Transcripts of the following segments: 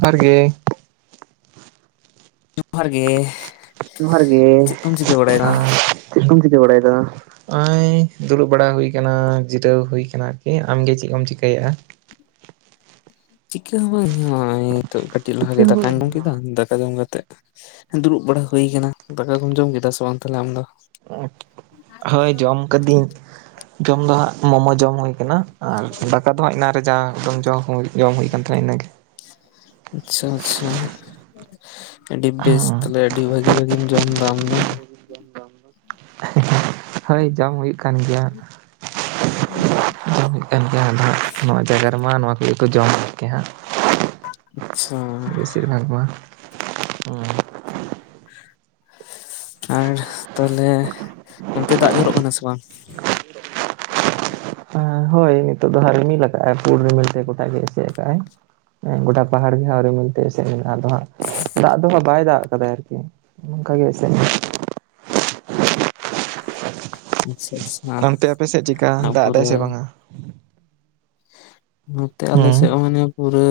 ᱡᱚᱦᱟᱨ ᱜᱮ ᱡᱚᱦᱟᱨ ᱜᱮ ᱡᱚᱦᱟᱨ ᱜᱮ ᱪᱮᱫ ᱠᱚᱢ ᱪᱤᱠᱟᱹ ᱵᱟᱲᱟᱭᱮᱫᱟ? ᱟᱸᱻ ᱪᱮᱛ ᱠᱚᱢ ᱪᱤᱠᱟᱹ ᱵᱟᱲᱟᱭ ᱫᱟ? ᱱᱚᱜ-ᱚᱭ ᱫᱩᱲᱩᱵ ᱵᱟᱲᱟ ᱦᱩᱭ ᱠᱟᱱᱟ ᱡᱤᱨᱟᱹᱣ ᱦᱩᱭ ᱠᱟᱱᱟ ᱟᱨᱠᱤ ᱟᱢᱜᱮ ᱪᱮᱫ ᱠᱚᱢ ᱪᱤᱠᱟᱹᱭᱮᱜᱼᱟ? ᱪᱤᱠᱟᱹ ᱦᱚᱸ ᱵᱟᱹᱝ ᱤᱧ ᱦᱚᱸ ᱱᱤᱛᱚᱜ ᱠᱟᱹᱴᱤᱡ ᱞᱟᱦᱟ ᱪᱤᱠᱟᱹ ᱜᱮ ᱦᱚᱸ ᱫᱟᱠᱟᱧ ᱡᱚᱢ ᱵᱟᱝ ᱠᱮᱫᱟ [inaudible] ᱠᱮᱫᱟ ᱫᱟᱠᱟ ᱡᱚᱢ ᱠᱟᱛᱮᱫ ᱫᱩᱲᱩᱵ ᱵᱟᱲᱟ ᱦᱩᱭ ᱟᱠᱟᱱᱟ ᱫᱟᱠᱟ ᱠᱚᱢ ᱡᱚᱢ ᱠᱮᱫᱟ ᱥᱮ ᱵᱟᱝ ᱛᱟᱦᱞᱮ ᱟᱢ ᱫᱚ? ᱦᱳᱭ ᱡᱚᱢ ᱠᱟᱹᱫᱤᱧ ᱡᱚᱢ ᱫᱚ ᱦᱟᱸᱜ ᱢᱳᱢᱳ ᱡᱚᱢ ᱦᱩᱭ ᱠᱟᱱᱟ᱾ ᱟᱨ ᱫᱟᱠᱟ ᱫᱚ ᱦᱟᱸᱜ ᱤᱱᱟᱱᱨᱮ ᱡᱟ ᱫᱚᱢ ᱡᱚᱢ ᱦᱚᱸ ᱡᱚᱢ ᱦᱩᱭ ᱠᱟᱱ ᱛᱟᱦᱮᱱᱟ ᱤᱱᱟᱹᱜᱮ ᱟᱪᱪᱷᱟ ᱟᱪᱪᱷᱟ ᱟᱹᱰᱤ ᱵᱮᱥ ᱛᱚᱵᱮ ᱟᱹᱰᱤ ᱵᱷᱟᱜᱤ ᱵᱷᱟᱜᱤᱢ ᱡᱚᱢ ᱫᱟ ᱟᱢ ᱫᱚ ᱦᱟᱹᱭ ᱡᱚᱢ ᱦᱩᱭᱩᱜ ᱠᱟᱱ ᱜᱮᱭᱟ ᱦᱩᱭᱩᱜ ᱠᱟᱱ ᱜᱮᱭᱟ ᱱᱚᱣᱟ ᱡᱟᱭᱜᱟ ᱨᱮᱢᱟ ᱱᱚᱣᱟ ᱱᱤᱭᱟ ᱠᱚ ᱡᱚᱢ ᱠᱮ ᱦᱟᱸᱜ ᱟᱪᱪᱷᱟ [unintelligible] ᱟᱨ ᱛᱟᱦᱚᱞᱮ ᱚᱱᱛᱮ ᱫᱟᱜ ᱡᱚᱨᱚᱜ ᱠᱟᱱᱟ ᱥᱮ ᱵᱟᱝ? ᱦᱮᱸ ᱱᱤᱛᱚᱜ ᱫᱚ ᱦᱟᱸᱜ ᱨᱤᱢᱤᱞ ᱟᱠᱟᱼ ᱟᱭ ᱯᱩᱨ ᱨᱤᱢᱤᱞ ᱛᱮ ᱜᱚᱴᱟᱜ ᱮᱥᱮᱫ ᱟᱠᱟᱜᱼᱟᱭ ᱜᱚᱴᱟ ᱯᱟᱦᱟᱲ ᱜᱮ ᱦᱟᱸᱜ ᱨᱤᱢᱤᱞ ᱛᱤᱥ ᱨᱮ ᱢᱮᱱᱟᱜᱼᱟ ᱟᱫᱚ ᱦᱟᱸᱜ ᱫᱟᱜ ᱫᱚ ᱦᱟᱸᱜ ᱵᱟᱭ ᱫᱟᱜ ᱟᱠᱟᱫᱟ ᱟᱨᱠᱤ ᱚᱱᱠᱟᱜ ᱜᱮ ᱮᱥᱮᱫ ᱟᱪᱪᱷᱟ ᱟᱪᱪᱷᱟ ᱚᱱᱛᱮ ᱟᱯᱮ ᱥᱮᱫ ᱪᱮᱫᱠᱟ ᱟᱵᱚ ᱫᱟᱜ ᱮᱫᱟᱭ ᱥᱮ ᱨᱮᱱ ᱵᱟᱝᱟ? ᱱᱚᱛᱮ ᱟᱞᱮ ᱥᱮᱫ ᱦᱩᱸ ᱦᱚᱸ ᱢᱟᱱᱮ ᱯᱩᱨᱟᱹ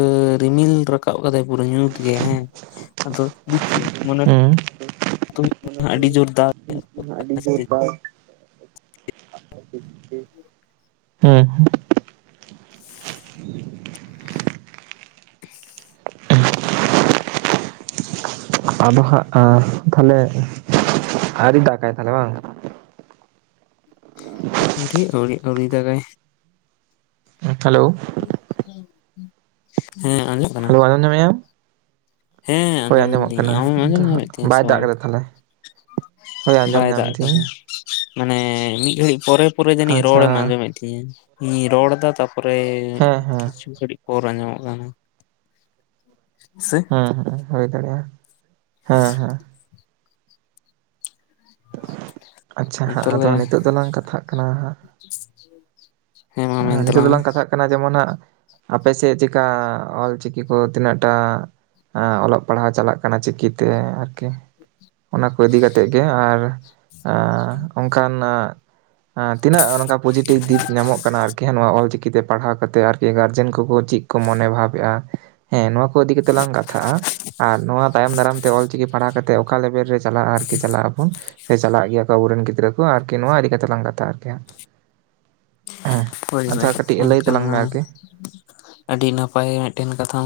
ᱨᱤᱢᱤᱞ ᱨᱟᱠᱟᱵ ᱟᱠᱟᱫᱟᱭ ᱯᱩᱨᱟᱹ ᱧᱩᱛ ᱜᱮ ᱦᱮᱸ᱾ ᱦᱩᱸ ᱟᱹᱰᱤ ᱡᱳᱨ [unintelligible] ᱫᱟᱜ [unintelligible] ᱟᱵᱚ ᱦᱟᱜ ᱛᱟᱦᱚᱞᱮ [unintelligible] ᱟᱣᱨᱤ ᱫᱟᱜᱼᱟᱭ ᱛᱟᱦᱞᱮ ᱵᱟᱝ ᱟᱹᱣᱨᱤ ᱟᱹᱣᱨᱤ ᱟᱹᱣᱨᱤ ᱫᱟᱜᱟᱭ ᱦᱮᱞᱳ ᱦᱮᱸ ᱟᱸᱡᱢᱚᱜ ᱠᱟᱱᱟ᱾ ᱦᱮᱞᱳ ᱟᱡᱚᱢ ᱧᱟᱢᱮᱼᱟᱢ ᱦᱮᱸ ᱟᱸᱡᱚᱢ ᱧᱟᱢᱫᱤᱧ ᱠᱟᱱᱟ ᱟᱢᱮᱢ ᱟᱫᱚ ᱟᱸᱡᱚᱢ ᱦᱟᱸᱜ ᱧᱟᱢᱮᱫ ᱛᱤᱧᱟᱹ ᱥᱮ ᱵᱟᱭ ᱫᱟᱜ ᱵᱟᱝ? ᱠᱟᱫᱟ ᱛᱟᱦᱞᱮ ᱦᱳᱭ ᱟᱸᱡᱚᱢ ᱵᱟᱭ ᱧᱟᱢ ᱫᱟᱜ ᱫᱤᱧ ᱠᱟᱫᱟ᱾ ᱢᱟᱱᱮ ᱢᱤᱫ ᱜᱷᱟᱹᱲᱤᱡ ᱯᱚᱨᱮ ᱯᱚᱨᱮ ᱡᱟᱹᱱᱤᱡ ᱨᱚᱲᱮᱢ ᱟᱪᱪᱷᱟ ᱟᱸᱡᱚᱢᱮᱫ ᱛᱤᱧᱟ ᱤᱧ ᱨᱚᱲ ᱫᱟ ᱛᱟ ᱯᱚᱨᱮ ᱦᱮᱸ ᱦᱮᱸ ᱠᱤᱪᱷᱩ ᱜᱷᱟᱹᱲᱤᱡ ᱯᱚᱨ ᱟᱸᱡᱚᱢᱚᱜ ᱠᱟᱱᱟ᱾ ᱥᱮ ᱦᱮᱸ ᱦᱮᱸ ᱦᱩᱭ ᱫᱟᱲᱮᱭᱟᱜᱼᱟ ᱦᱮᱸ ᱦᱮᱸ ᱟᱪᱪᱷᱟ ᱦᱟᱸᱜ ᱛᱟᱦᱚᱞᱮ ᱟᱫᱚ ᱱᱤᱛᱳᱜ ᱫᱚᱞᱟᱝ ᱠᱟᱛᱷᱟᱜ ᱠᱟᱱᱟ ᱦᱟᱸᱜ [inaudible] ᱢᱮᱱ ᱱᱤᱛᱚᱜ ᱛᱟᱞᱟᱝ ᱢᱮ ᱫᱚᱞᱟᱝ ᱠᱟᱛᱷᱟᱜ ᱠᱟᱱᱟ ᱡᱮᱢᱚᱱ ᱦᱟᱸᱜ ᱟᱯᱮ ᱥᱮᱫ ᱪᱮᱠᱟ ᱚᱞ ᱪᱤᱠᱤ ᱠᱚ ᱛᱤᱱᱟᱹᱜᱴᱟᱜ ᱚᱞᱚᱜ ᱯᱟᱲᱦᱟᱣ ᱪᱟᱞᱟᱜ ᱠᱟᱱᱟ ᱪᱤᱠᱤᱛᱮ ᱟᱨᱠᱤ ᱚᱱᱟ ᱠᱚ ᱤᱫᱤ ᱠᱟᱛᱮ ᱜᱮ, ᱟᱨ [unintelligible] ᱠᱟᱱᱟ ᱛᱤᱱᱟᱹᱜ ᱱᱚᱝᱠᱟ ᱯᱚᱡᱮᱴᱤᱵᱷ ᱫᱤᱯ ᱧᱟᱢᱚᱜ ᱠᱟᱱᱟ ᱟᱨᱠᱤ ᱦᱮᱸ ᱱᱚᱜ ᱚᱞᱪᱤᱠᱤᱛᱮ ᱯᱟᱲᱦᱟᱣ ᱠᱟᱛᱮᱫ ᱟᱨᱠᱤ ᱜᱟᱨᱡᱮᱱ ᱠᱚᱠᱚ ᱪᱮᱫ ᱠᱚ ᱢᱚᱱᱮ ᱵᱷᱟᱵ ᱮᱼᱟ ᱦᱮᱸ ᱱᱚᱣᱟ ᱠᱚ ᱠᱚ ᱤᱫᱤ ᱠᱟᱛᱮ ᱞᱟᱝ ᱠᱟᱛᱷᱟᱜᱼᱟ ᱟᱨ ᱱᱚᱣᱟ ᱛᱟᱭᱚᱢ ᱫᱟᱨᱟᱢ ᱛᱮ ᱚᱞ ᱪᱤᱠᱤ ᱯᱟᱲᱦᱟᱣ ᱠᱟᱛᱮ ᱚᱠᱟ ᱞᱮᱵᱮᱞ ᱨᱮ ᱛᱟᱦᱚᱞᱮ ᱟᱨᱠᱤ ᱪᱟᱞᱟᱜ ᱟᱵᱚᱱ ᱪᱟᱞᱟᱜ ᱜᱮᱭᱟ ᱠᱚ ᱟᱵᱚᱨᱮᱱ ᱜᱤᱫᱽᱨᱟᱹ ᱠᱚ ᱟᱨᱠᱤ ᱱᱚᱣᱟ ᱤᱫᱤ ᱠᱟᱛᱮ ᱞᱟᱝ ᱠᱟᱛᱷᱟᱼᱟ ᱟᱨᱠᱤ ᱦᱟᱜ᱾ ᱦᱳᱭ ᱟᱪᱪᱷᱟ ᱦᱳᱭ ᱠᱟᱹᱴᱤᱡ ᱞᱟᱹᱭ ᱮᱱᱠᱷᱟᱱ ᱛᱟᱞᱟᱝ ᱢᱮ ᱢᱟ ᱟᱨᱠᱤ ᱟᱹᱰᱤ ᱱᱟᱯᱟᱭ ᱢᱤᱫᱴᱮᱱ ᱠᱟᱛᱷᱟᱢ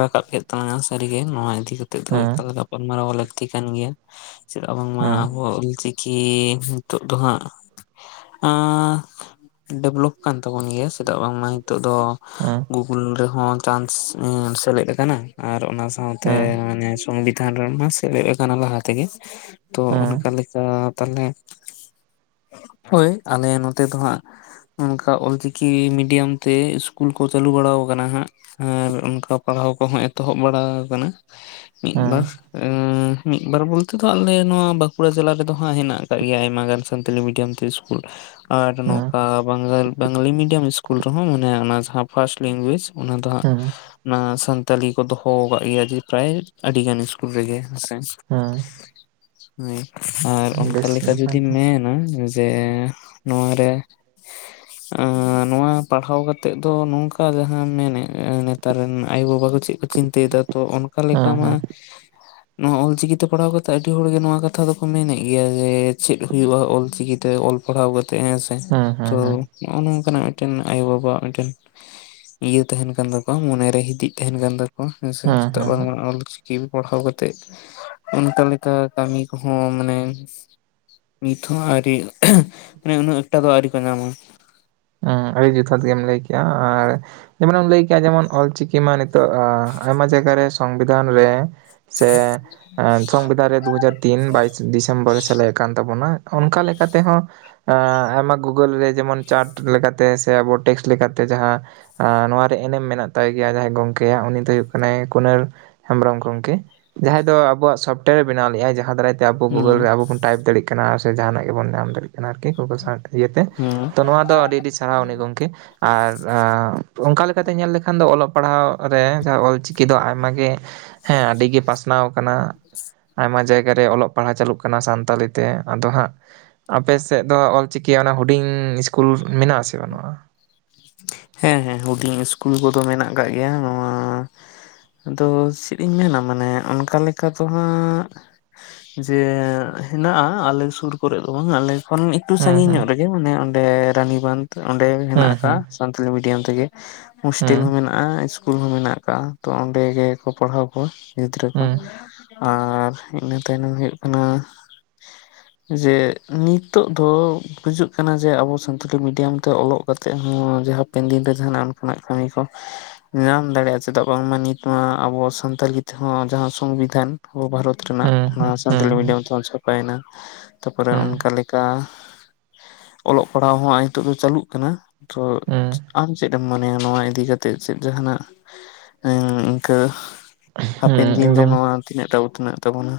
ᱨᱟᱠᱟᱵ ᱠᱮᱫ ᱛᱟᱞᱟᱝ-ᱟ ᱥᱟᱹᱨᱤᱜᱮ ᱱᱚᱣᱟ ᱤᱫᱤ ᱠᱟᱛᱮ ᱫᱚ ᱦᱮᱸ ᱮᱠᱟᱞ ᱜᱟᱯᱟᱞᱢᱟᱨᱟᱣ ᱞᱟᱹᱠᱛᱤ ᱠᱟᱱ ᱜᱮᱭᱟ᱾ ᱪᱮᱫᱟᱜ ᱵᱟᱝᱢᱟ ᱟᱵᱚ ᱚᱞᱪᱤᱠᱤ ᱱᱤᱛᱚᱜ ᱫᱚ ᱦᱟᱜ ᱰᱮᱵᱷᱞᱚᱯ ᱠᱟᱱ ᱛᱟᱵᱚᱱ ᱜᱮᱭᱟ ᱪᱮᱫᱟᱜ ᱵᱟᱝᱢᱟ ᱱᱤᱛᱚᱜ ᱫᱚ ᱜᱩᱜᱩᱞ ᱨᱮ ᱦᱚᱸ ᱪᱟᱱᱥ ᱥᱮᱞᱮᱫ ᱠᱟᱱᱟ᱾ ᱟᱨ ᱚᱱᱟ ᱥᱟᱶᱛᱮ ᱢᱟᱱᱮ ᱥᱚᱝᱵᱤᱫᱷᱟᱱ ᱨᱮᱢᱟ ᱥᱮᱞᱮᱫ ᱠᱟᱱᱟ ᱞᱟᱦᱟ ᱛᱮᱜᱮ ᱛᱚ ᱚᱱᱠᱟ ᱞᱮᱠᱟ ᱛᱟᱦᱟᱞᱮ ᱦᱳᱭ ᱟᱞᱮ ᱱᱚᱛᱮ ᱫᱚ ᱦᱟᱜ ᱚᱱᱠᱟ ᱚᱞᱪᱤᱠᱤ ᱢᱤᱰᱤᱭᱟᱢ ᱛᱮ ᱤᱥᱠᱩᱞ ᱠᱚ ᱪᱟᱹᱞᱩ ᱵᱟᱲᱟ ᱟᱠᱟᱱᱟ ᱦᱟᱸᱜ᱾ ᱟᱨ ᱚᱱᱠᱟ ᱯᱟᱲᱦᱟᱣ ᱠᱚᱦᱚᱸ ᱮᱛᱚᱦᱚᱵ ᱵᱟᱲᱟ ᱠᱟᱱᱟ᱾ ᱢᱤᱫ ᱵᱟᱨ ᱢᱤᱫ ᱵᱟᱨ ᱵᱚᱞᱛᱮ ᱫᱚ ᱟᱞᱮ ᱱᱚᱣᱟ ᱵᱟᱸᱠᱩ ᱵᱟᱸᱠᱩᱲᱟ ᱡᱮᱞᱟ ᱨᱮᱫᱚ ᱦᱟᱸᱜ ᱦᱮᱱᱟᱜ ᱟᱠᱟᱜ ᱜᱮᱭᱟ ᱟᱭᱢᱟ ᱜᱟᱱ ᱥᱟᱱᱛᱟᱞᱤ ᱢᱤᱰᱤᱭᱟᱢ ᱛᱮ ᱤᱥᱠᱩᱞ ᱟᱨ ᱵᱟᱝ ᱵᱟᱝᱟᱞᱤ ᱢᱤᱰᱤᱭᱟᱢ ᱤᱥᱠᱩᱞ ᱨᱮᱦᱚᱸ ᱢᱟᱱᱮ ᱚᱱᱟ ᱡᱟᱦᱟᱸ ᱯᱷᱟᱥᱴ ᱞᱮᱝᱜᱩᱭᱮᱡ ᱚᱱᱟ ᱫᱚ ᱦᱟᱸᱜ ᱚᱱᱟ ᱥᱟᱱᱛᱟᱞᱤ ᱠᱚ ᱫᱚᱦᱚ ᱠᱟᱜ ᱜᱮᱭᱟ ᱡᱮ ᱯᱨᱟᱭ ᱟᱹᱰᱤ ᱜᱟᱱ ᱤᱥᱠᱩ [unintelligible] ᱟᱨ ᱚᱱᱠᱟ ᱵᱮᱥ ᱞᱮᱠᱟ ᱱᱟᱯᱟᱭ ᱡᱩᱚᱫᱤᱢ ᱜᱮ ᱢᱮᱱᱟ ᱡᱮ ᱱᱚᱣᱟᱨᱮ [unintelligible] ᱱᱚᱣᱟ ᱯᱟᱲᱦᱟᱣ ᱠᱟᱛᱮᱜ ᱫᱚ ᱱᱚᱝᱠᱟ ᱡᱟᱦᱟᱸᱢ ᱢᱮᱱᱮᱫ ᱱᱮᱛᱟᱨ ᱨᱮᱱ ᱟᱭᱩ ᱵᱟᱵᱟ ᱠᱚ ᱪᱮᱫ ᱪᱤᱱᱛᱟᱹᱭᱮᱫᱟ ᱛᱚ ᱚᱱᱠᱟ ᱦᱩᱸ ᱞᱮᱠᱟ ᱢᱟ ᱦᱩᱸ ᱱᱚᱣᱟ ᱚᱞᱪᱤᱠᱤᱛᱮ ᱯᱟᱲᱦᱟᱣ ᱠᱟᱛᱮᱜ ᱟᱹᱰᱤ ᱦᱚᱲᱜᱮ ᱱᱚᱣᱟ ᱠᱟᱛᱷᱟ ᱫᱚᱠᱚ ᱢᱮᱱᱮᱫ ᱜᱮᱭᱟ ᱡᱮ ᱪᱮᱫ ᱦᱩᱭᱩᱜᱼᱟ ᱚᱞᱪᱤᱠᱤ ᱛᱮ ᱚᱞ ᱯᱟᱲᱦᱟᱣ ᱠᱟᱛᱮᱜ ᱦᱮᱸᱥᱮ ᱛᱚ ᱦᱩᱸ ᱦᱩᱸ ᱱᱚᱜᱼᱚ ᱱᱚᱝᱠᱟᱱᱟᱜ ᱢᱤᱫᱴᱮᱱ ᱟᱭᱳᱼᱵᱟᱵᱟᱣᱟᱜ ᱢᱤᱫᱴᱮᱱ ᱤᱭᱟᱹ ᱛᱟᱦᱮᱱ ᱠᱟᱱ ᱛᱟᱠᱚᱣᱟ ᱢᱚᱱᱮ ᱨᱮ ᱦᱤᱫᱤᱡ ᱛᱟᱦᱮᱱ ᱠᱟᱱ ᱛᱟᱠᱚᱣᱟ ᱦᱮᱸᱥᱮ ᱦᱩᱸ ᱦᱩᱸ ᱪᱮᱫᱟᱜ ᱦᱩᱸ ᱵᱟᱝ ᱚᱞ ᱪᱤᱠᱤ ᱯᱟᱲᱦᱟᱣ ᱠᱟᱛᱮᱜ ᱚᱱᱠᱟ ᱞᱮᱠᱟ ᱠᱟᱹᱢᱤ ᱠᱚᱦᱚᱸ ᱢᱟᱱᱮ ᱱᱤᱛᱦᱚᱸ ᱟᱹᱨᱤ ᱢᱟᱱᱮ ᱩᱱᱟᱹᱜ ᱮᱠᱴᱟ ᱫᱚ ᱟᱹᱣᱨᱤ ᱠᱚ ᱧᱟᱢᱟ ᱚ ᱟᱹᱰᱤ ᱡᱚᱛᱷᱟᱛ ᱜᱮᱢ ᱞᱟᱹᱭ ᱠᱮᱼᱟ ᱟᱨ ᱡᱮᱢᱚᱱᱮᱢ ᱞᱟᱹᱭ ᱠᱮᱜᱼᱟ ᱡᱮᱢᱚᱱ ᱚᱞᱪᱤᱠᱤ ᱢᱟ ᱱᱤᱛᱚᱜ ᱟᱭᱢᱟ ᱡᱟᱭᱜᱟ ᱨᱮ ᱥᱚᱝᱵᱤᱫᱷᱟᱱ ᱨᱮ ᱥᱮ ᱥᱚᱝᱵᱤᱫᱷᱟᱱ ᱨᱮ ᱫᱩᱦᱟᱡᱟᱨ ᱛᱤᱱ ᱵᱟᱭᱤᱥ ᱰᱤᱥᱮᱢᱵᱚᱨ ᱥᱮᱞᱮᱫ ᱠᱟᱱ ᱛᱟᱵᱚᱱᱟ ᱚᱱᱠᱟ ᱞᱮᱠᱟ ᱛᱮᱦᱚᱸ ᱮ ᱟᱭᱢᱟ ᱜᱩᱜᱳᱞ ᱨᱮ ᱡᱮᱢᱚᱱ ᱪᱟᱴ ᱞᱮᱠᱟᱛᱮ ᱥᱮ ᱟᱵᱚ ᱴᱮᱠᱥ ᱞᱮᱠᱟᱛᱮ ᱡᱟᱦᱟᱸ ᱟ ᱱᱚᱣᱟᱨᱮ ᱮᱱᱮᱢ ᱢᱮᱱᱟᱜ ᱛᱟᱭ ᱜᱮᱭᱟ ᱡᱟᱦᱟᱸᱭ ᱜᱚᱝᱠᱮ ᱭᱟᱜ ᱩᱱᱤ ᱫᱚᱭ ᱦᱩᱭᱩᱜ ᱠᱟᱱᱟᱭ ᱠᱩᱱᱟᱹᱨ᱾ ᱦᱮᱢᱵᱨᱚᱢ ᱜᱚᱝᱠᱮ ᱡᱟᱦᱟᱸᱭ ᱫᱚ ᱟᱵᱚᱣᱟᱜ ᱥᱚᱯᱴᱮᱭᱟᱨ ᱮ ᱵᱮᱱᱟᱣ ᱞᱮᱜᱟᱭ ᱡᱟᱦᱟᱸ ᱫᱟᱨᱟᱭ ᱛᱮ ᱟᱵᱚ ᱜᱩᱜᱳᱞ ᱦᱩᱸ ᱨᱮ ᱟᱵᱚ ᱵᱚᱱ ᱴᱟᱭᱤᱯ ᱫᱟᱲᱮᱭᱟᱜ ᱠᱟᱱᱟ ᱥᱮ ᱡᱟᱦᱱᱟᱜ ᱜᱮᱵᱚᱱ ᱧᱟᱢ ᱫᱟᱲᱮᱭᱟᱜ ᱠᱟᱱᱟ ᱟᱨᱠᱤ ᱜᱩᱜᱚᱞ ᱥᱟᱴ ᱤᱭᱟᱹᱛᱮ ᱦᱩᱸ ᱛᱚ ᱱᱚᱣᱟ ᱫᱚ ᱰᱤ ᱰᱤ ᱥᱟᱨᱦᱟᱣ ᱩᱱᱤ ᱜᱚᱝᱠᱮ ᱟᱨ ᱚᱱᱠᱟ ᱞᱮᱠᱟᱛᱮ ᱧᱮᱞ ᱞᱮᱠᱷᱟᱱ ᱫᱚ ᱚᱞᱚᱜ ᱯᱟᱲᱦᱟᱣ ᱨᱮ ᱡᱟᱦᱟᱸ ᱚᱞ ᱪᱤᱠᱤ ᱫᱚ ᱟᱭᱢᱟ ᱜᱮ ᱦᱮᱸ ᱟᱹᱰᱤ ᱜᱮ ᱯᱟᱥᱱᱟᱣ ᱟᱠᱟᱱᱟ ᱟᱭᱢᱟ ᱡᱟᱭᱜᱟ ᱨᱮ ᱚᱞᱚᱜ ᱯᱟᱲᱦᱟᱣ ᱪᱟᱹᱞᱩᱜ ᱠᱟᱱᱟ ᱥᱟᱱᱛᱟᱲᱤ ᱛᱮ ᱟᱫᱚ ᱦᱟᱸᱜ ᱟᱯᱮᱥᱮᱫ ᱫᱚ ᱚᱞ ᱪᱤᱠᱤ ᱭᱟᱜ ᱚᱱᱟ ᱦᱩᱰᱤᱧ ᱤᱥᱠᱩᱞ ᱢᱮᱱᱟᱜ ᱟᱥᱮ ᱵᱟᱹᱱᱩᱜᱼᱟ? ᱦᱮᱸ ᱦᱮᱸ ᱦᱩᱰᱤᱧ ᱤᱥᱠᱩᱞ ᱠᱚᱫᱚ ᱢᱮᱱᱟᱜ ᱠᱟᱜ ᱜᱮᱭᱟ ᱱᱚᱣᱟ ᱟᱫᱚ ᱥᱤᱨᱤᱧ ᱢᱮᱱᱟ ᱢᱟᱱᱮ ᱚᱱᱠᱟ ᱞᱮᱠᱟ ᱫᱚ ᱦᱟᱸᱜ ᱡᱮ ᱦᱮᱱᱟᱜᱼᱟ ᱟᱞᱮ ᱥᱩᱨ ᱠᱚᱨᱮ ᱫᱚ ᱵᱟᱝ ᱟᱞᱮ ᱠᱷᱚᱱ ᱮᱠᱴᱩ ᱦᱩᱸ ᱥᱟᱺᱟᱹᱜᱤᱧ ᱦᱩᱸ ᱧᱚᱜ ᱨᱮᱜᱮ ᱢᱟᱱᱮ ᱚᱸᱰᱮ ᱨᱟᱱᱤ ᱵᱟᱸᱫᱷ ᱚᱸᱰᱮ ᱦᱮᱱᱟᱜ ᱟᱠᱟᱜᱼᱟ᱾ ᱦᱩᱸ ᱥᱟᱱᱛᱟᱞᱤ ᱢᱤᱰᱤᱭᱟᱢ ᱛᱮᱜᱮ ᱦᱥᱴᱮᱞ ᱦᱚᱸ ᱢᱮᱱᱟᱜ ᱟ ᱤᱥᱠᱩᱞ ᱦᱚᱸ ᱢᱮᱱᱟᱜ ᱠᱟᱜᱼᱟ ᱛᱚ ᱚᱸᱰᱮ ᱜᱮᱠᱚ ᱯᱟᱲᱦᱟᱣ ᱠᱚᱣᱟ ᱜᱤᱫᱽᱨᱟᱹ ᱠᱚ ᱦᱩᱸ ᱟᱨ ᱤᱱᱟᱹ ᱛᱟᱭᱱᱚᱢ ᱦᱩᱭᱩᱜ ᱠᱟᱱᱟ ᱡᱮ ᱱᱤᱛᱚᱜ ᱫᱚ ᱠᱩᱡᱩᱜ ᱠᱟᱱᱟ ᱡᱮ ᱟᱵᱚ ᱥᱟᱱᱛᱟᱞᱤ ᱢᱤᱰᱤᱭᱟᱢ ᱛᱮ ᱚᱞᱚᱜ ᱠᱟᱛᱮ ᱦᱚᱸ ᱡᱮ ᱦᱟᱯᱮᱱ ᱫᱤᱱ ᱨᱮ ᱡᱟᱦᱟᱱᱟ ᱚᱱᱠᱟᱱᱟᱜ ᱠᱟᱹᱢᱤ ᱠᱚ ᱧᱟᱢ ᱫᱟᱲᱮᱭᱟᱜᱼᱟ ᱪᱮᱫᱟᱜ ᱵᱟᱝᱢᱟ ᱱᱤᱛ ᱢᱟ ᱟᱵᱚ ᱥᱟᱱᱛᱟᱲᱤ ᱛᱮᱦᱚᱸ ᱡᱟᱦᱟᱸ ᱥᱚᱝᱵᱤᱫᱷᱟᱱ ᱟᱵᱚ ᱵᱷᱟᱨᱚᱛ ᱨᱮᱱᱟᱜ ᱦᱩᱸ ᱚᱱᱟ ᱦᱩᱸ ᱦᱩᱸ ᱦᱩᱸ ᱥᱟᱱᱛᱟᱲᱤ ᱢᱤᱰᱤᱭᱟᱢ ᱛᱮ ᱚᱞ ᱪᱷᱟᱯᱟᱭᱮᱱᱟ ᱛᱟᱨᱯᱚᱨᱮ ᱦᱩᱸ ᱚᱱᱠᱟ ᱞᱮᱠᱟ ᱚᱞᱚᱜ ᱯᱟᱲᱦᱟᱣ ᱦᱚᱸ ᱟᱭ ᱱᱤᱛᱚᱜ ᱫᱚ ᱪᱟᱹᱞᱩᱜ ᱠᱟᱱᱟ ᱛᱚ ᱦᱩᱸ ᱦᱩᱸ ᱟᱢ ᱪᱮᱫ ᱮᱢ ᱢᱚᱱᱮᱭᱟ ᱱᱚᱣᱟ ᱤᱫᱤ ᱠᱟᱛᱮᱜ ᱪᱮᱫ ᱡᱟᱦᱟᱱᱟᱜ ᱤᱱᱠᱟᱹ ᱦᱩᱸ ᱦᱟᱯᱮᱱ ᱫᱤᱱ ᱨᱮ ᱮᱠᱫᱚᱢ ᱱᱚᱣᱟ ᱛᱤᱱᱟᱹᱜ ᱴᱟ ᱩᱛᱱᱟᱹᱜ ᱛᱟᱵᱚᱱᱟ?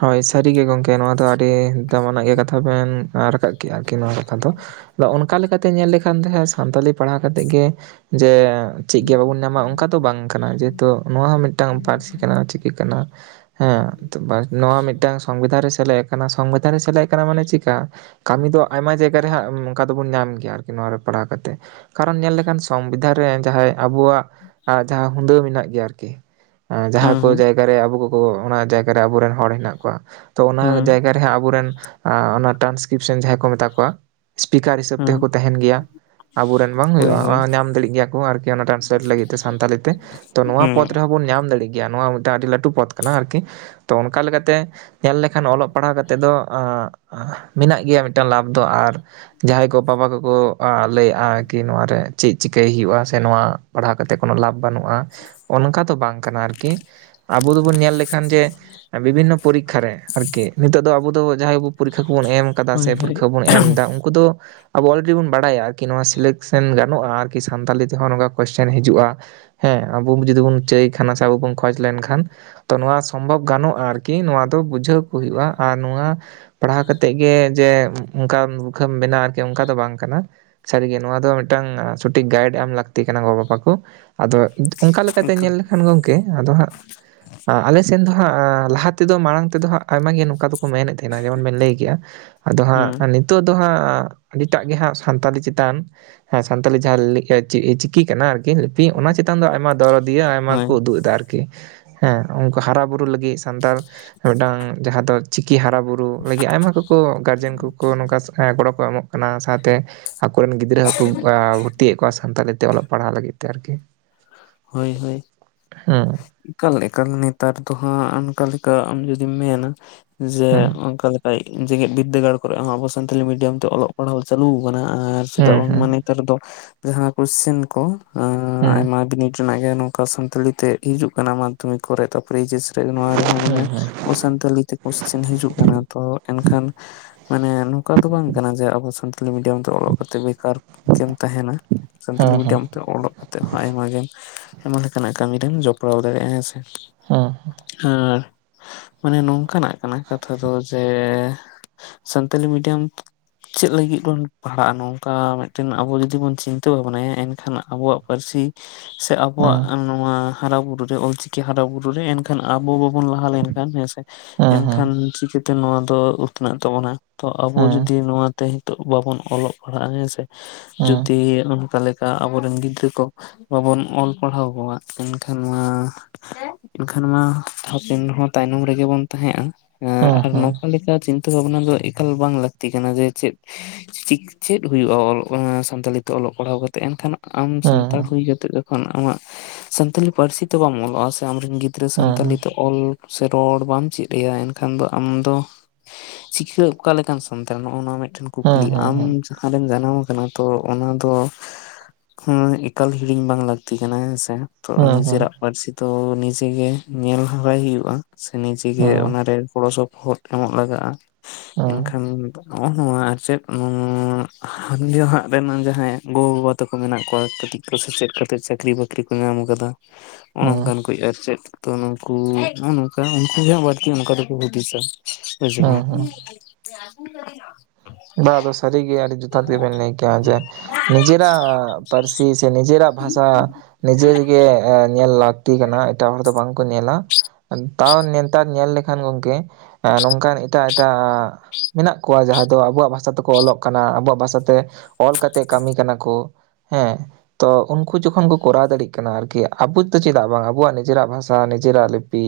ᱦᱳᱭ ᱥᱟᱹᱨᱤ ᱜᱮ ᱜᱚᱝᱠᱮ ᱱᱚᱣᱟ ᱫᱚ ᱟᱹᱰᱤ ᱫᱟᱢᱟᱱᱟᱜ ᱜᱮ ᱠᱟᱛᱷᱟ ᱵᱮᱱ ᱨᱟᱠᱟᱵ ᱠᱮᱜᱼᱟ ᱟᱨᱠᱤ ᱱᱚᱣᱟᱫᱚ ᱟᱫᱚ ᱚᱱᱠᱟ ᱞᱮᱠᱟᱛᱮ ᱧᱮᱞ ᱞᱮᱠᱷᱟᱱ ᱛᱟᱦᱮᱸ ᱥᱟᱱᱛᱟᱞᱤ ᱯᱟᱲᱦᱟᱣ ᱠᱟᱛᱮᱜ ᱜᱮ ᱡᱮ ᱪᱮᱫ ᱜᱮ ᱵᱟᱵᱚᱱ ᱧᱟᱢᱟ ᱚᱱᱠᱟ ᱫᱚ ᱵᱟᱝ ᱠᱟᱱᱟ ᱡᱮᱦᱮᱛᱩ ᱱᱚᱣᱟ ᱦᱚᱸ ᱢᱤᱫᱴᱟᱝ ᱯᱟᱹᱨᱥᱤ ᱠᱟᱱᱟ ᱪᱤᱠᱟᱹ ᱠᱟᱱᱟ ᱦᱮᱸ ᱛᱚᱵᱟ ᱱᱚᱣᱟ ᱢᱤᱫᱴᱟᱝ ᱥᱚᱝᱵᱤᱫᱷᱟᱱ ᱨᱮ ᱥᱮᱞᱮᱫ ᱟᱠᱟᱱᱟ ᱥᱚᱝᱵᱤᱫᱷᱟᱱ ᱨᱮ ᱥᱮᱞᱮᱫ ᱟᱠᱟᱱᱟ ᱢᱟᱱᱮ ᱪᱤᱠᱟ ᱠᱟᱹᱢᱤ ᱫᱚ ᱟᱭᱢᱟ ᱡᱟᱜ ᱮᱛᱟ ᱨᱮᱦᱟᱜ ᱚᱱᱠᱟ ᱫᱚᱵᱚᱱ ᱧᱟᱢ ᱜᱮᱭᱟ ᱟᱨᱠᱤ ᱱᱚᱶᱟ ᱨᱮ ᱯᱟᱲᱦᱟᱣ ᱠᱟᱛᱮ ᱠᱟᱨᱚᱱ ᱧᱮᱞ ᱞᱮᱠᱷᱟᱱ ᱥᱚᱝᱵᱤᱫᱷᱟᱱ ᱨᱮ ᱡᱟᱦᱟᱸᱭ ᱟᱵᱚᱣᱟᱜ ᱡᱟᱦᱟᱸ ᱦᱩᱫᱟᱹ ᱢᱮᱱᱟᱜ ᱜᱮᱭᱟ ᱟᱨᱠᱤ ᱡᱟᱦᱟᱸ ᱦᱩᱸ ᱠᱚ ᱦᱩᱸ ᱡᱟᱭᱜᱟᱼᱼ ᱜᱟᱨᱮ ᱟᱵᱚ ᱠᱚ ᱠᱚ ᱚᱱᱟ ᱡᱟᱭᱜᱟ ᱨᱮ ᱟᱵᱚ ᱨᱮᱱ ᱦᱚᱲ ᱦᱮᱱᱟᱜ ᱠᱚᱣᱟ ᱛᱚ ᱚᱱᱟ ᱦᱩᱸ ᱡᱟᱭᱜᱟ ᱨᱮᱦᱟᱸ ᱟᱵᱚ ᱨᱮᱱᱼᱼ ᱚᱱᱟ ᱴᱨᱟᱱᱥᱠᱨᱤᱯᱥᱚᱱ ᱡᱟᱦᱟᱸᱭ ᱠᱚ ᱢᱮᱛᱟ ᱠᱚᱣᱟ ᱥᱯᱤᱠᱟᱨ ᱦᱤᱥᱟᱹᱵ ᱛᱮ ᱦᱩᱸ ᱦᱚᱸ ᱠᱚ ᱛᱟᱦᱮᱱ ᱜᱮᱭᱟ᱾ ᱟᱵᱚ ᱨᱮᱱ ᱵᱟᱝ ᱦᱳᱭ ᱦᱳᱭ ᱦᱩᱭᱩᱜᱼᱟ ᱧᱟᱢ ᱫᱟᱲᱮᱜ ᱜᱮᱭᱟ ᱠᱚ ᱟᱨᱠᱤ ᱚᱱᱟ ᱴᱨᱟᱱᱥᱞᱮᱴ ᱞᱟᱹᱜᱤᱫ ᱛᱮ ᱥᱟᱱᱛᱟᱞᱤ ᱛᱮᱼᱼ ᱛᱚ ᱱᱚᱣᱟ ᱦᱩᱸ ᱯᱚᱫ ᱨᱮ ᱦᱚᱸ ᱵᱚᱱ ᱧᱟᱢ ᱫᱟᱲᱮ ᱜᱮᱭᱟ ᱱᱚᱣᱟᱼᱼ ᱟᱹᱰᱤ ᱞᱟᱹᱴᱩ ᱯᱚᱫ ᱠᱟᱱᱟ ᱟᱨᱠᱤ ᱛᱚ ᱚᱱᱠᱟ ᱞᱮᱠᱟ ᱛᱮ ᱧᱮᱞ ᱞᱮᱠᱷᱟᱱ ᱚᱞᱚᱜ ᱯᱟᱲᱦᱟᱣ ᱠᱟᱛᱮ ᱫᱚᱼᱼ ᱢᱮᱱᱟᱜ ᱜᱮᱭᱟ ᱢᱤᱫᱴᱟᱝ ᱞᱟᱵᱷ ᱫᱚ ᱟᱨ ᱡᱟᱦᱟᱸᱭ ᱠᱚ ᱵᱟᱵᱟ ᱠᱚ ᱠᱚᱼᱼ ᱞᱟᱹᱭ ᱟᱜᱼᱟ ᱠᱤ ᱱᱚᱣᱟ ᱨᱮ ᱪᱮᱫ ᱪᱤᱠᱟᱹᱭ ᱦᱩᱭᱩᱜᱼᱟ ᱥᱮ ᱱᱚᱣᱟᱼᱼ ᱯᱟᱲᱦᱟᱣ ᱠᱟᱛᱮᱫ ᱠᱚᱱᱚ ᱞᱟᱵᱷ ᱵᱟᱹᱱᱩᱜᱼᱟ ᱚᱱᱠᱟ ᱫᱚ ᱵᱟᱝ ᱠᱟᱱᱟ ᱟᱨᱠᱤᱼᱼ ᱟᱵᱚ ᱫᱚ ᱵᱚᱱ ᱧᱮᱞ ᱞᱮᱠᱷᱟᱱ ᱡᱮ, ᱵᱤᱵᱷᱤᱱᱱᱚ ᱯᱚᱨᱤᱠᱠᱷᱟ ᱨᱮ ᱟᱨᱠᱤ ᱱᱤᱛᱚᱜ ᱫᱚ ᱟᱵᱚ ᱫᱚ ᱡᱟᱦᱟᱸᱭ ᱟᱵᱚ ᱯᱚᱨᱤᱠᱠᱷᱟ ᱠᱚ ᱵᱚᱱ ᱮᱢ ᱟᱠᱟᱫᱟ ᱦᱳᱭ ᱥᱮ ᱦᱳᱭ ᱯᱚᱨᱤᱠᱠᱷᱟᱼᱼ ᱮᱢᱫᱟ ᱩᱱᱠᱩ ᱫᱚ ᱟᱵᱚ ᱚᱞ ᱜᱮ ᱵᱚᱱ ᱵᱟᱲᱟᱭᱟ ᱟᱨᱠᱤ ᱱᱚᱣᱟ ᱥᱤᱞᱮᱴᱼᱼ ᱥᱮᱱ᱾ᱜᱟᱱᱚᱜᱼᱟ ᱟᱨᱠᱤ ᱥᱟᱱᱛᱟᱞᱤ ᱛᱮ ᱦᱚᱸ ᱱᱚᱝᱠᱟ ᱠᱚᱥᱪᱮᱱ ᱦᱤᱡᱩᱜᱼᱟ ᱦᱮᱸ ᱟᱵᱚ ᱡᱩᱫᱤ ᱵᱚᱱ ᱪᱟᱹᱭ ᱠᱷᱟᱱ ᱥᱮ ᱟᱵᱚ ᱵᱚᱱ ᱠᱷᱚᱡᱽ ᱞᱮᱱ ᱠᱷᱟᱱ ᱛᱚ ᱱᱚᱣᱟ ᱥᱚᱢᱵᱷᱚᱵ ᱜᱟᱱᱚᱜᱼᱟ ᱟᱨᱠᱤ ᱠᱤ ᱱᱚᱣᱟ ᱫᱚ ᱵᱩᱡᱷᱟᱹᱣ ᱠᱚ ᱦᱩᱭᱩᱜ-ᱟ ᱟᱨ ᱱᱚᱣᱟ ᱯᱟᱲᱦᱟᱣ ᱠᱟᱛᱮᱫ ᱜᱮ ᱡᱮ ᱚᱱᱠᱟᱱ [unintelligible] ᱢᱮᱱᱟᱜ-ᱟ ᱟᱨᱠᱤ ᱚᱱᱠᱟ ᱫᱚ ᱵᱟᱝ ᱠᱟᱱᱟ ᱾ ᱥᱟᱹᱨᱤ ᱜᱮ ᱱᱚᱣᱟ ᱫᱚ ᱢᱤᱫ ᱴᱟᱝ ᱥᱚᱴᱷᱤᱠ ᱜᱟᱭᱤᱰ ᱮᱢ ᱞᱟᱹᱠᱛᱤ ᱠᱟᱱᱟ ᱜᱚ ᱵᱟᱵᱟ ᱠᱚ ᱾ ᱟᱫᱚ ᱚᱱᱠᱟ ᱞᱮᱠᱟ ᱛᱮ ᱧᱮᱞ ᱞᱮᱠᱷᱟᱱ ᱜᱚᱢᱠᱮ ᱟᱫᱚ ᱦᱟᱸᱜ ᱟᱞᱮ ᱥᱮᱱ ᱫᱚ ᱦᱟᱸᱜ ᱼᱼ ᱞᱟᱦᱟ ᱛᱮ ᱫᱚ ᱢᱟᱲᱟᱝ ᱛᱮ ᱫᱚ ᱦᱟᱸᱜ ᱟᱭᱢᱟ ᱜᱮ ᱱᱚᱝᱠᱟ ᱫᱚ ᱠᱚ ᱢᱮᱱᱮᱫ ᱛᱟᱦᱮᱱᱟ ᱡᱮᱢᱚᱱ ᱵᱮᱱ ᱞᱟᱹᱭ ᱠᱮᱜ-ᱟ ᱟᱫᱚ ᱦᱟᱸᱜ ᱦᱩᱸ ᱼᱼ ᱱᱤᱛᱚᱜ ᱫᱚ ᱦᱟᱸᱜ ᱟᱹᱰᱤ ᱴᱟᱜ ᱜᱮ ᱦᱟᱸᱜ ᱥᱟᱱᱛᱟᱞᱤ ᱪᱮᱛᱟᱱ ᱼᱼ ᱦᱮᱸ ᱥᱟᱱᱛᱟᱞᱤ ᱡᱟᱦᱟᱸ [unintelligible] ᱪᱤᱠᱤ ᱠᱟᱱᱟ ᱟᱨᱠᱤᱼᱼ [unintelligible] ᱞᱤᱯᱤ ᱚᱱᱟ ᱪᱮᱛᱟᱱ ᱫᱚ ᱟᱭᱢᱟ ᱫᱚᱨᱚᱫᱤᱭᱟᱹ ᱟᱭᱢᱟ ᱦᱳᱭ ᱠᱚ ᱩᱫᱩᱜ ᱮᱫᱟ ᱟᱨᱠᱤ ᱾ ᱦᱮᱸ ᱩᱱᱠᱩ ᱦᱟᱨᱟ ᱵᱩᱨᱩ ᱞᱟᱹᱜᱤᱫ ᱥᱟᱱᱛᱟᱲ ᱢᱤᱫ ᱴᱟᱝ ᱡᱟᱦᱟᱸ ᱫᱚ ᱪᱤᱠᱤ ᱦᱟᱨᱟ ᱵᱩᱨᱩ ᱾ [unintelligible] ᱞᱟᱹᱜᱤᱫ ᱟᱭᱢᱟ ᱠᱚ ᱠᱚ ᱜᱟᱨᱡᱮᱱ ᱠᱚ ᱠᱚ ᱱᱚᱝᱠᱟ ᱜᱚᱲᱚ ᱠᱚ ᱮᱢᱚᱜ ᱠᱟᱱᱟ ᱥᱟᱶ ᱛᱮ ᱼᱼ ᱟᱠᱚ ᱨᱮᱱ ᱜᱤᱫᱽᱨᱟᱹ ᱦᱚᱸ ᱠᱚ ᱵᱷᱚᱨᱛᱤᱭ ᱮᱫ ᱠᱚᱣᱟ ᱥᱟᱱᱛᱟᱞᱤ ᱛᱮ ᱚᱞᱚᱜ ᱯᱟᱲᱦᱟᱜ ᱞᱟᱹᱜᱤᱫ ᱛᱮ ᱟᱨᱠᱤ ᱾ ᱦᱳᱭ ᱦᱳᱭ ᱦᱩᱸ ᱮᱠᱟᱞ ᱮᱠᱟᱞ ᱱᱮᱛᱟᱨ ᱫᱚ ᱦᱟᱸᱜ ᱚᱱᱠᱟ ᱞᱮᱠᱟ ᱟᱢ ᱡᱩᱫᱤᱢ ᱢᱮᱱᱟ ᱡᱮ ᱦᱮᱸ ᱚᱱᱠᱟ ᱞᱮᱠᱟ ᱼᱼ ᱡᱮᱜᱮᱛ ᱵᱤᱫᱽᱫᱟᱹᱜᱟᱲ ᱠᱚ ᱨᱮ ᱦᱚᱸ ᱟᱵᱚ ᱥᱟᱱᱛᱟᱞᱤ ᱢᱤᱰᱤᱭᱟᱢ ᱛᱮ ᱚᱞᱚᱜ ᱯᱟᱲᱦᱟᱣ ᱪᱟᱹᱞᱩ ᱟᱠᱟᱱᱟ ᱟᱨ ᱪᱮᱫᱟᱜ ᱦᱮᱸ ᱵᱟᱝ ᱦᱮᱸ ᱢᱟᱱᱮ ᱼᱼ ᱱᱮᱛᱟᱨ ᱫᱚ ᱡᱟᱦᱟᱸ ᱠᱚᱥᱪᱮᱱ ᱠᱚ ᱦᱮᱸ ᱟᱭᱢᱟ ᱵᱤᱱᱤᱰ ᱨᱮᱱᱟᱜ ᱜᱮ ᱱᱚᱝᱠᱟ ᱥᱟᱱᱛᱟᱲᱤ ᱛᱮ ᱼᱼ ᱦᱤᱡᱩᱜ ᱠᱟᱱᱟ ᱢᱟᱫᱽᱫᱷᱚᱢᱤᱠ ᱠᱚ ᱨᱮ ᱛᱟᱨᱯᱚᱨᱮ ᱮᱭᱤᱪᱮᱥ ᱨᱮ ᱱᱚᱣᱟ ᱨᱮ ᱦᱚᱸ ᱟᱱᱮ ᱦᱮᱸ ᱟᱵᱚ ᱥᱟᱱᱛᱟᱞᱤ ᱛᱮ ᱼᱼ ᱠᱚᱥᱪᱮᱱ ᱦᱤᱡᱩᱜ ᱠᱟᱱᱟ ᱛᱚ ᱮᱱᱠᱷᱟᱱ ᱼᱼ ᱢᱟᱱᱮ ᱱᱚᱝᱠᱟ ᱫᱚ ᱵᱟᱝ ᱠᱟᱱᱟ ᱡᱮ ᱟᱵᱚ ᱥᱟᱱᱛᱟᱞᱤ ᱢᱤᱰᱤᱭᱟᱢ ᱛᱮ ᱚᱞᱚᱜ ᱠᱟᱛᱮ ᱵᱮᱠᱟᱨ ᱜᱮᱢ ᱛᱟᱦᱮᱱᱟ ᱾ ᱥᱟᱱᱛᱟᱞᱤ ᱦᱮᱸ ᱦᱮᱸ ᱦᱮᱸ ᱦᱮᱸ ᱦᱮᱸ ᱦᱮᱸ ᱦᱮᱸ ᱦᱮᱸ ᱦᱮᱸ ᱦᱮᱸ ᱦᱮᱸ ᱦᱮᱸ ᱦᱮᱸ ᱦᱮᱸ ᱦᱮᱸ ᱦᱮᱸ ᱦᱮᱸ ᱦᱮᱸ ᱢᱤᱰᱤᱭᱟᱢ ᱛᱮ ᱚᱞᱚᱜ ᱠᱟᱛᱮᱜ ᱦᱚᱸ ᱟᱭᱢᱟ ᱜᱮ ᱟᱭᱢᱟ ᱞᱮᱠᱟᱱᱟᱜ ᱠᱟᱹᱢᱤ ᱨᱮᱢ ᱡᱚᱯᱲᱟᱣ ᱫᱟᱲᱮᱭᱟᱜ-ᱟ ᱦᱮᱸ ᱥᱮᱼᱼ ᱦᱮᱸ ᱢᱟᱱᱮ ᱱᱚᱝᱠᱟᱱᱟᱜ ᱠᱟᱱᱟ ᱠᱟᱛᱷᱟ ᱫᱚ ᱡᱮ ᱥᱟᱱᱛᱟᱞᱤ ᱢᱤᱰᱤᱭᱟᱢᱼᱼ ᱪᱮᱫ ᱞᱟᱹᱜᱤᱫ ᱵᱚᱱ ᱯᱟᱲᱦᱟᱜᱼᱟ ᱱᱚᱝᱠᱟ ᱢᱤᱫᱴᱮᱱ ᱟᱵᱚ ᱡᱩᱫᱤ ᱵᱚᱱ ᱪᱤᱱᱛᱟᱹ ᱵᱷᱟᱵᱱᱟᱭᱟ ᱮᱱᱠᱷᱟᱱ ᱟᱵᱚᱣᱟᱜ ᱯᱟᱹᱨᱥᱤᱼᱼ ᱥᱮ ᱟᱵᱚᱣᱟᱜ ᱱᱚᱣᱟ ᱼᱼ ᱦᱟᱨᱟ ᱵᱩᱨᱩ ᱨᱮ ᱚᱞ ᱪᱤᱠᱤ ᱦᱟᱨᱟ ᱵᱩᱨᱩ ᱨᱮ ᱮᱱᱠᱷᱟᱱ ᱟᱵᱚ ᱵᱟᱵᱚᱱ ᱞᱟᱦᱟ ᱞᱮᱱ ᱠᱷᱟᱱ ᱦᱮᱸ ᱥᱮ ᱾ ᱮᱱᱠᱷᱟᱱ ᱪᱤᱠᱟᱹ ᱛᱮ ᱱᱚᱣᱟ ᱫᱚ ᱩᱛᱱᱟᱹᱜ ᱛᱟᱵᱚᱱᱟ ᱛᱚ ᱟᱵᱚ ᱡᱩᱫᱤ ᱱᱚᱣᱟ ᱛᱮ ᱼᱼ ᱱᱤᱛᱚᱜ ᱵᱟᱵᱚᱱ ᱚᱞᱚᱜ ᱯᱟᱲᱦᱟᱜ-ᱟ ᱦᱮᱸ ᱥᱮ ᱦᱮᱸ ᱡᱩᱫᱤ ᱚᱱᱠᱟ ᱞᱮᱠᱟ ᱼᱼ ᱟᱵᱚ ᱨᱮᱱ ᱜᱤᱫᱽᱨᱟᱹ ᱠᱚ ᱵᱟᱵᱚᱱ ᱚᱞ ᱯᱟᱲᱦᱟᱣ ᱠᱚᱣᱟ [unintelligible] ᱮᱱᱠᱷᱟᱱ ᱢᱟ ᱮᱱᱠᱷᱟᱱ ᱢᱟ ᱦᱟᱯᱤᱱ ᱨᱮ ᱦᱚᱸ ᱛᱟᱭᱱᱚᱢ ᱨᱮᱜᱮ ᱵᱚᱱ ᱛᱟᱦᱮᱸᱜ-ᱟ ᱟᱨ ᱱᱚᱝᱠᱟ ᱞᱮᱠᱟ ᱪᱤᱱᱛᱟᱹ ᱵᱷᱟᱵᱽᱱᱟ ᱫᱚ ᱮᱠᱟᱞ ᱵᱟᱝ ᱞᱟᱹᱠᱛᱤ ᱠᱟᱱᱟ ᱡᱮ ᱪᱮᱫ ᱼᱼ [unintelligible] ᱪᱮᱫ ᱦᱩᱭᱩᱜ-ᱟ [unintelligible] ᱥᱟᱱᱛᱟᱲᱤ ᱛᱮ ᱚᱞᱚᱜ ᱯᱟᱲᱦᱟᱣ ᱠᱟᱛᱮ ᱮᱱᱠᱷᱟᱱ ᱼᱼ ᱟᱢ ᱥᱟᱱᱛᱟᱲ ᱦᱩᱭ ᱠᱟᱛᱮ ᱡᱚᱠᱷᱚᱱ ᱟᱢᱟᱜ ᱥᱟᱱᱛᱟᱞᱤ ᱯᱟᱹᱨᱥᱤ ᱛᱮ ᱵᱟᱢ ᱚᱞᱚᱜᱼᱟ ᱥᱮ ᱟᱢ ᱨᱤᱱ ᱜᱤᱫᱽᱨᱟᱹ ᱼᱼ ᱜᱤᱫᱽᱨᱟᱹ ᱥᱟᱱᱛᱟᱞᱤ ᱛᱮ ᱚᱞ ᱥᱮ ᱨᱚᱲ ᱵᱟᱢ ᱪᱮᱫ ᱟᱭᱟ ᱮᱱᱠᱷᱟᱱ ᱫᱚ ᱟᱢ ᱫᱚᱼᱼ ᱪᱤᱠᱟᱹ ᱚᱠᱟ ᱞᱮᱠᱟᱱ ᱥᱟᱱᱛᱟᱲ ᱱᱚᱜ-ᱚ ᱱᱚᱣᱟ ᱢᱤᱫᱴᱮᱱ ᱠᱩᱠᱞᱤ ᱟᱢ ᱼᱼ ᱡᱟᱦᱟᱸ ᱨᱮᱢ ᱡᱟᱱᱟᱢ ᱟᱠᱟᱱᱟ ᱛᱚ ᱚᱱᱟ ᱫᱚ ᱼᱼ ᱦᱮᱸ ᱮᱠᱟᱞ ᱦᱤᱲᱤᱧ ᱵᱟᱝ ᱞᱟᱹᱠᱛᱤ ᱠᱟᱱᱟ ᱦᱮᱸ ᱥᱮ ᱾ ᱛᱚ ᱱᱤᱡᱮᱨᱟᱜ ᱯᱟᱹᱨᱥᱤ ᱫᱚ ᱱᱤᱡᱮ ᱜᱮ ᱧᱮᱞ ᱦᱟᱨᱟᱭ ᱦᱩᱭᱩᱜᱼᱟ ᱾ ᱥᱮ ᱱᱤᱡᱮᱜᱮ ᱚᱱᱟᱨᱮ ᱜᱚᱲᱚ ᱥᱚᱯᱚᱦᱚᱫ ᱮᱢᱚᱜ ᱞᱟᱜᱟᱜᱼᱟ ᱮᱱᱠᱷᱟᱱᱼᱼ ᱱᱚᱜᱼᱚ ᱱᱚᱣᱟ ᱟᱨ ᱪᱮᱫ ᱱᱚᱣᱟᱜ ᱨᱮᱱᱟᱜ ᱡᱟᱦᱟᱸᱭ ᱜᱚ ᱵᱟᱵᱟ᱾ ᱠᱚ ᱢᱮᱱᱟᱜ ᱠᱚᱣᱟ ᱠᱟᱹᱴᱤᱡ ᱠᱚ ᱥᱮᱪᱮᱫ ᱠᱟᱛᱮᱫ ᱪᱟᱹᱠᱨᱤ ᱵᱟᱹᱠᱨᱤ ᱠᱚ ᱧᱟᱢ ᱟᱠᱟᱫᱟ ᱚᱱᱮ ᱦᱮᱸ ᱦᱮᱸ ᱚᱱᱠᱟᱱ ᱠᱚ᱾ ᱟᱨ ᱪᱮᱫᱚ ᱱᱩᱠᱩ ᱱᱚᱝᱠᱟ ᱩᱱᱠᱩ ᱦᱚ ᱵᱟᱹᱲᱛᱤ ᱚᱱᱠᱟ ᱫᱚᱠᱚ ᱦᱩᱫᱤᱥᱟ᱾ ᱦᱮᱸ ᱦᱮᱸ [unintelligible] ᱵᱟ ᱟᱫᱚ ᱥᱟᱹᱨᱤ ᱜᱮ ᱟᱨ ᱡᱚᱛᱷᱟᱛ ᱜᱮᱵᱮᱱ ᱞᱟᱹᱭ ᱠᱮᱜᱼᱟ ᱡᱮ ᱼᱼ ᱱᱤᱡᱮᱨᱟᱜ ᱯᱟᱹᱨᱥᱤ ᱥᱮ ᱱᱤᱡᱮᱨᱟᱜ ᱵᱷᱟᱥᱟ ᱱᱤᱡᱮ ᱛᱤᱜᱮ ᱧᱮᱞᱼᱼ ᱴᱤ ᱠᱟᱱᱟ ᱮᱴᱟᱜ ᱦᱚᱲ ᱫᱚ ᱵᱟᱝ ᱠᱚ ᱧᱮᱞᱟ᱾ ᱛᱟᱣ ᱱᱮᱛᱟᱨ ᱧᱮᱞ ᱞᱮᱠᱷᱟᱱ ᱜᱚᱢᱠᱮ ᱱᱚᱝᱠᱟᱱ ᱮᱴᱟᱜ᱾ ᱮᱴᱟ ᱢᱮᱱᱟᱜ ᱠᱚᱣᱟ ᱡᱟᱦᱟᱸ ᱫᱚ ᱟᱵᱚᱣᱟᱜ ᱵᱷᱟᱥᱟ ᱛᱮᱠᱚ ᱚᱞᱚᱜ ᱠᱟᱱᱟ ᱟᱵᱚᱣᱟᱜ ᱵᱷᱟᱥᱟ ᱛᱮᱼᱼ ᱚᱞ ᱠᱟᱛᱮᱜ ᱠᱟᱹᱢᱤ ᱠᱟᱱᱟ ᱠᱚ ᱦᱮᱸ ᱛᱚ ᱩᱱᱠᱩ ᱡᱚᱠᱷᱚᱱ ᱠᱚ ᱠᱚᱨᱟᱣ ᱫᱟᱲᱮᱭᱟᱜ ᱠᱟᱱᱟ ᱟᱨᱠᱤ ᱟᱵᱚ ᱫᱚ ᱪᱮᱫᱟᱜ ᱵᱟᱝ ᱟᱵᱚᱣᱟᱜ ᱱᱤᱡᱮᱨᱟᱜ ᱵᱷᱟᱥᱟ ᱱᱤᱡᱮᱨᱟᱜ ᱞᱤᱯᱤ᱾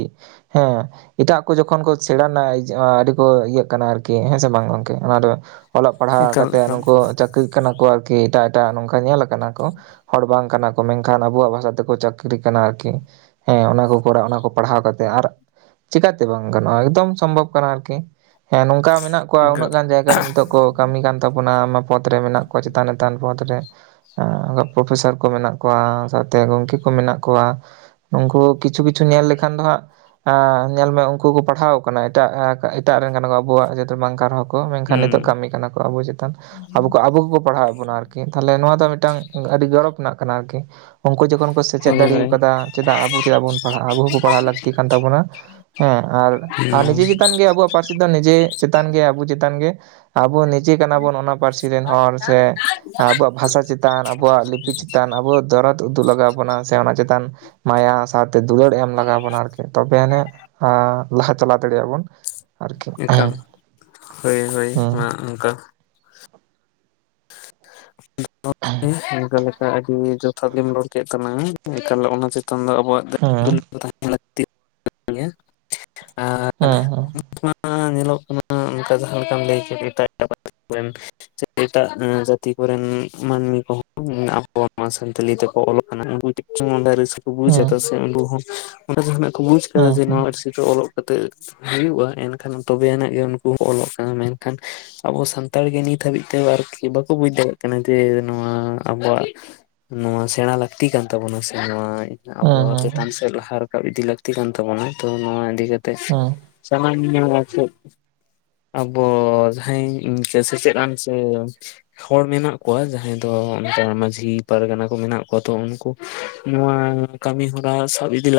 ᱦᱮᱸ ᱮᱴᱟᱜ ᱠᱚ ᱡᱚᱠᱷᱚᱱ ᱠᱚ ᱥᱮᱬᱟ ᱨᱮᱱᱟᱜ ᱟᱹᱰᱤ ᱠᱚ ᱤᱭᱟᱹᱜ ᱠᱟᱱᱟ ᱟᱨᱠᱤ ᱦᱮᱸ ᱥᱮ ᱵᱟᱝ ᱜᱚᱝᱠᱮ? ᱟᱨ ᱚᱞᱚᱜ ᱯᱟᱲᱦᱟᱜ ᱮᱠᱟᱞ ᱠᱟᱛᱮᱫ ᱮᱠᱟᱞ ᱱᱩᱠᱩ ᱪᱟᱹᱠᱨᱤ ᱠᱟᱱᱟ ᱠᱚ ᱟᱨᱠᱤ ᱮᱴᱟᱜ ᱮᱴᱟᱜ ᱱᱚᱝᱠᱟ ᱧᱮᱞᱼᱼ ᱠᱚ ᱦᱚᱲ ᱵᱟᱝ ᱠᱟᱱᱟ ᱠᱚ ᱢᱮᱱᱠᱷᱟᱱ ᱟᱵᱚᱣᱟᱜ ᱵᱷᱟᱥᱟ ᱛᱮᱠᱚ ᱪᱟᱹᱠᱨᱤ ᱠᱟᱱᱟ ᱟᱨᱠᱤ, ᱦᱮᱸ ᱚᱱᱟ ᱠᱚ ᱠᱚᱨᱟᱣ ᱚᱱᱟ ᱠᱚ ᱯᱟᱲᱦᱟᱣ ᱠᱟᱛᱮᱜ ᱟᱨ ᱪᱮᱠᱟᱛᱮ ᱵᱟᱝ ᱜᱟᱱᱚᱜᱼᱟᱼᱼ ᱚᱠᱫᱚᱢ ᱥᱚᱢᱵᱷᱚᱵ ᱠᱟᱱᱟ᱾ ᱟᱨᱠᱤ ᱦᱮᱸ ᱱᱚᱝᱠᱟ ᱢᱮᱱᱟᱜ ᱠᱚᱣᱟ ᱩᱱᱟᱹᱜ ᱮᱠᱟᱞ ᱜᱟᱱ ᱡᱟᱭᱜᱟ ᱨᱮ ᱱᱤᱛᱚᱜ ᱠᱚ ᱠᱟᱹᱢᱤ ᱠᱟᱱ ᱛᱟᱵᱚᱱᱟᱼᱼ ᱯᱚᱫ ᱨᱮ ᱢᱮᱱᱟᱜ ᱠᱚᱣᱟ ᱪᱮᱛᱟᱱ ᱪᱮᱛᱟᱱ ᱯᱚᱫ ᱨᱮ, ᱯᱨᱚᱯᱷᱮᱥᱟᱨ ᱠᱚ ᱢᱮᱱᱟᱜ ᱠᱚᱣᱟ ᱥᱟᱶᱛᱮ ᱜᱚᱢᱠᱮ ᱠᱚ ᱢᱮᱱᱟᱜ ᱠᱚᱣᱟ᱾ ᱱᱩᱝᱠᱩ ᱠᱤᱪᱷᱩ ᱠᱤᱪᱷᱩ ᱧᱮᱞ ᱞᱮᱠᱷᱟᱱ ᱫᱚ ᱦᱟᱸᱜᱼᱼ ᱧᱮᱞ ᱢᱮ ᱩᱱᱠᱩ ᱠᱚ ᱯᱟᱲᱦᱟᱣ ᱟᱠᱟᱱᱟ ᱮᱴᱟᱜ ᱮᱴᱟᱜ ᱨᱮᱱ ᱠᱟᱱᱟ ᱠᱚ ᱟᱵᱚᱣᱟᱜ ᱡᱟᱹᱛ ᱵᱟᱝ ᱠᱟᱱ ᱨᱮᱦᱚᱸ ᱠᱚ ᱢᱮᱱᱠᱷᱟᱱ ᱦᱩᱸ ᱱᱤᱛᱚᱜ ᱠᱟᱹᱢᱤ ᱠᱟᱱᱟ ᱠᱚ ᱟᱵᱚ ᱪᱮᱛᱟᱱ ᱟᱵᱚ ᱠᱚ ᱟᱵᱚ ᱠᱚᱠᱚ ᱯᱟᱲᱦᱟᱣᱮᱫ ᱵᱚᱱᱟ ᱟᱨᱠᱤ ᱛᱟᱦᱞᱮ ᱱᱚᱣᱟ ᱫᱚ ᱢᱤᱫᱴᱟᱝ ᱟᱹᱰᱤ ᱜᱚᱨᱚᱵᱽ ᱨᱮᱱᱟᱜ ᱠᱟᱱᱟ ᱟᱨᱠᱤ᱾ ᱩᱱᱠᱩ ᱡᱚᱠᱷᱚᱱ ᱠᱚ ᱥᱮᱪᱮᱫ ᱦᱳᱭ ᱦᱳᱭ ᱫᱟᱲᱮᱠᱟᱫᱟ ᱪᱮᱫᱟᱜ ᱟᱵᱚ ᱪᱮᱫᱟᱜ ᱵᱚᱱ ᱯᱟᱲᱦᱟᱜᱼᱟ ᱟᱵᱚ ᱦᱚᱸ ᱯᱟᱲᱦᱟᱜ ᱞᱟᱹᱠᱛᱤ ᱠᱟᱱ ᱛᱟᱵᱚᱱᱟᱼᱼ ᱦᱮᱸ ᱟᱨ ᱟᱨ ᱦᱩᱸ ᱱᱤᱡᱮ ᱪᱮᱛᱟᱱ ᱜᱮ ᱟᱵᱚᱣᱟᱜᱼᱼ ᱯᱟᱹᱨᱥᱤ ᱫᱚ ᱱᱤᱡᱮ ᱪᱮᱛᱟᱱ ᱜᱮ ᱟᱵᱚ ᱪᱮᱛᱟᱱ ᱜᱮ ᱟᱵᱚᱼᱼ ᱪᱮ ᱠᱟᱱᱟ ᱵᱚᱱ ᱚᱱᱟ ᱯᱟᱹᱨᱥᱤ ᱨᱮᱱ ᱦᱚᱲ ᱥᱮᱼᱼ ᱟᱵᱚᱣᱟᱜ ᱵᱷᱟᱥᱟ ᱪᱮᱛᱟᱱ ᱟᱵᱚᱣᱟᱜ ᱞᱤᱯᱤ ᱪᱮᱛᱟᱱ ᱟᱵᱚᱣᱟᱜ ᱫᱚᱨᱚᱫᱼᱼ ᱩᱫᱩᱜ ᱞᱟᱜᱟᱣ ᱵᱚᱱᱟ ᱥᱮ ᱚᱱᱟ ᱪᱮᱛᱟᱱ ᱢᱟᱭᱟ ᱥᱟᱶᱛᱮ ᱫᱩᱞᱟᱹᱲ ᱮᱢ ᱞᱟᱜᱟᱣ ᱵᱚᱱᱟ ᱟᱨᱠᱤ᱾ ᱛᱚᱵᱮ ᱟᱱᱤᱡ ᱞᱟᱦᱟ ᱪᱟᱞᱟᱣ ᱫᱟᱲᱮ ᱭᱟᱜ ᱵᱚᱱ ᱟᱨᱠᱤ᱾ ᱮᱠᱟᱞ ᱦᱳᱭ ᱦᱳᱭ ᱦᱮᱸ ᱢᱟ ᱚᱱᱠᱟ᱾ [unintelligible] ᱚᱱᱠᱟ ᱞᱮᱠᱟ ᱟᱹᱰᱤ ᱡᱚᱛᱷᱟᱛ ᱜᱮᱢ ᱨᱚᱲ ᱠᱮᱫ ᱛᱟᱞᱟᱝᱟ ᱮᱱᱠᱟᱞ ᱚᱱᱟ ᱪᱮᱛᱟᱱ ᱫᱚ ᱟᱵᱚᱣᱟᱜᱼᱼ ᱦᱮᱸ [unintelligible] ᱞᱟᱹᱠᱛᱤ ᱠᱟᱱ ᱛᱟᱵᱚᱱᱟ ᱜᱮᱭᱟ ᱟᱨ ᱦᱮᱸ [unintelligible] [inaudible] ᱮᱴᱟᱜ ᱡᱟᱛᱤ ᱠᱚᱨᱮᱱ ᱢᱟᱹᱱᱢᱤ ᱠᱚᱦᱚᱸ ᱟᱵᱚ ᱥᱟᱱᱛᱟᱞᱤ ᱛᱮᱠᱚ ᱚᱞᱚᱜ ᱠᱟᱱᱟ [unintelligible] ᱵᱩᱡᱟ ᱠᱚ ᱦᱮᱸ ᱥᱮ ᱩᱱᱠᱩ ᱦᱚᱸ ᱚᱸᱰᱮ ᱡᱟᱦᱟᱱᱟᱜ ᱠᱚ ᱵᱩᱡ ᱦᱮᱸ ᱟᱠᱟᱫᱟ ᱦᱮᱸ ᱡᱮ ᱱᱚᱶᱟ ᱯᱟᱹᱨᱥᱤ ᱫᱚ ᱚᱞᱚᱜᱼᱼ ᱠᱟᱛᱮ ᱦᱩᱭᱩᱜᱼᱟ ᱮᱱᱠᱷᱟᱱ ᱛᱚᱵᱮ ᱟᱱᱟᱜ ᱜᱮ ᱩᱱᱠᱩ ᱚᱞᱚᱜ ᱠᱟᱱᱟ ᱢᱮᱱᱠᱷᱟᱱᱼᱼ ᱟᱵᱚ ᱥᱟᱱᱛᱟᱲ ᱜᱮ ᱱᱤᱛ ᱦᱟᱹᱵᱤᱡ ᱛᱮ ᱟᱨᱠᱤ ᱵᱟᱠᱚ ᱵᱩᱡ ᱫᱟᱲᱮᱭᱟᱜ ᱠᱟᱱᱟ ᱡᱮ ᱱᱚᱣᱟ ᱟᱵᱚᱣᱟᱜᱼᱼ ᱱᱚᱣᱟ ᱥᱮᱬᱟ ᱞᱟᱹᱠᱛᱤ ᱠᱟᱱ ᱛᱟᱵᱚᱱᱟ ᱥᱮ ᱱᱚᱣᱟᱼᱼ ᱟᱵᱚ ᱦᱮᱸ ᱦᱮᱸ ᱦᱮᱸ ᱪᱮᱛᱟᱱ ᱥᱮᱫ ᱞᱟᱦᱟ ᱨᱟᱠᱟᱵ ᱤᱫᱤ ᱞᱟᱹᱠᱛᱤ ᱠᱟᱱ ᱛᱟᱵᱚᱱᱟ ᱛᱚ ᱱᱚᱣᱟ ᱤᱫᱤ ᱠᱟᱛᱮ ᱦᱮᱸ ᱥᱟᱢᱟᱱᱱᱳ ᱟᱨ ᱪᱮᱫ? ᱟᱵᱚ ᱡᱟᱦᱟᱸᱭ ᱥᱮᱪᱮᱫ ᱟᱱ ᱥᱮᱼᱼ ᱦᱚᱲ ᱢᱮᱱᱟᱜ ᱠᱚᱣᱟ ᱡᱟᱦᱟᱸᱭ ᱫᱚ ᱚᱱᱛᱮ ᱢᱟᱹᱡᱷᱤ ᱯᱟᱨᱜᱟᱱᱟ ᱠᱚ ᱢᱮᱱᱟᱜ ᱠᱚᱣᱟ ᱛᱚ ᱩᱱᱠᱩ ᱱᱚᱣᱟᱼᱼ ᱠᱟᱹᱢᱤ ᱦᱟ ᱨᱟ ᱥᱟᱵ ᱤᱫᱤᱼᱼ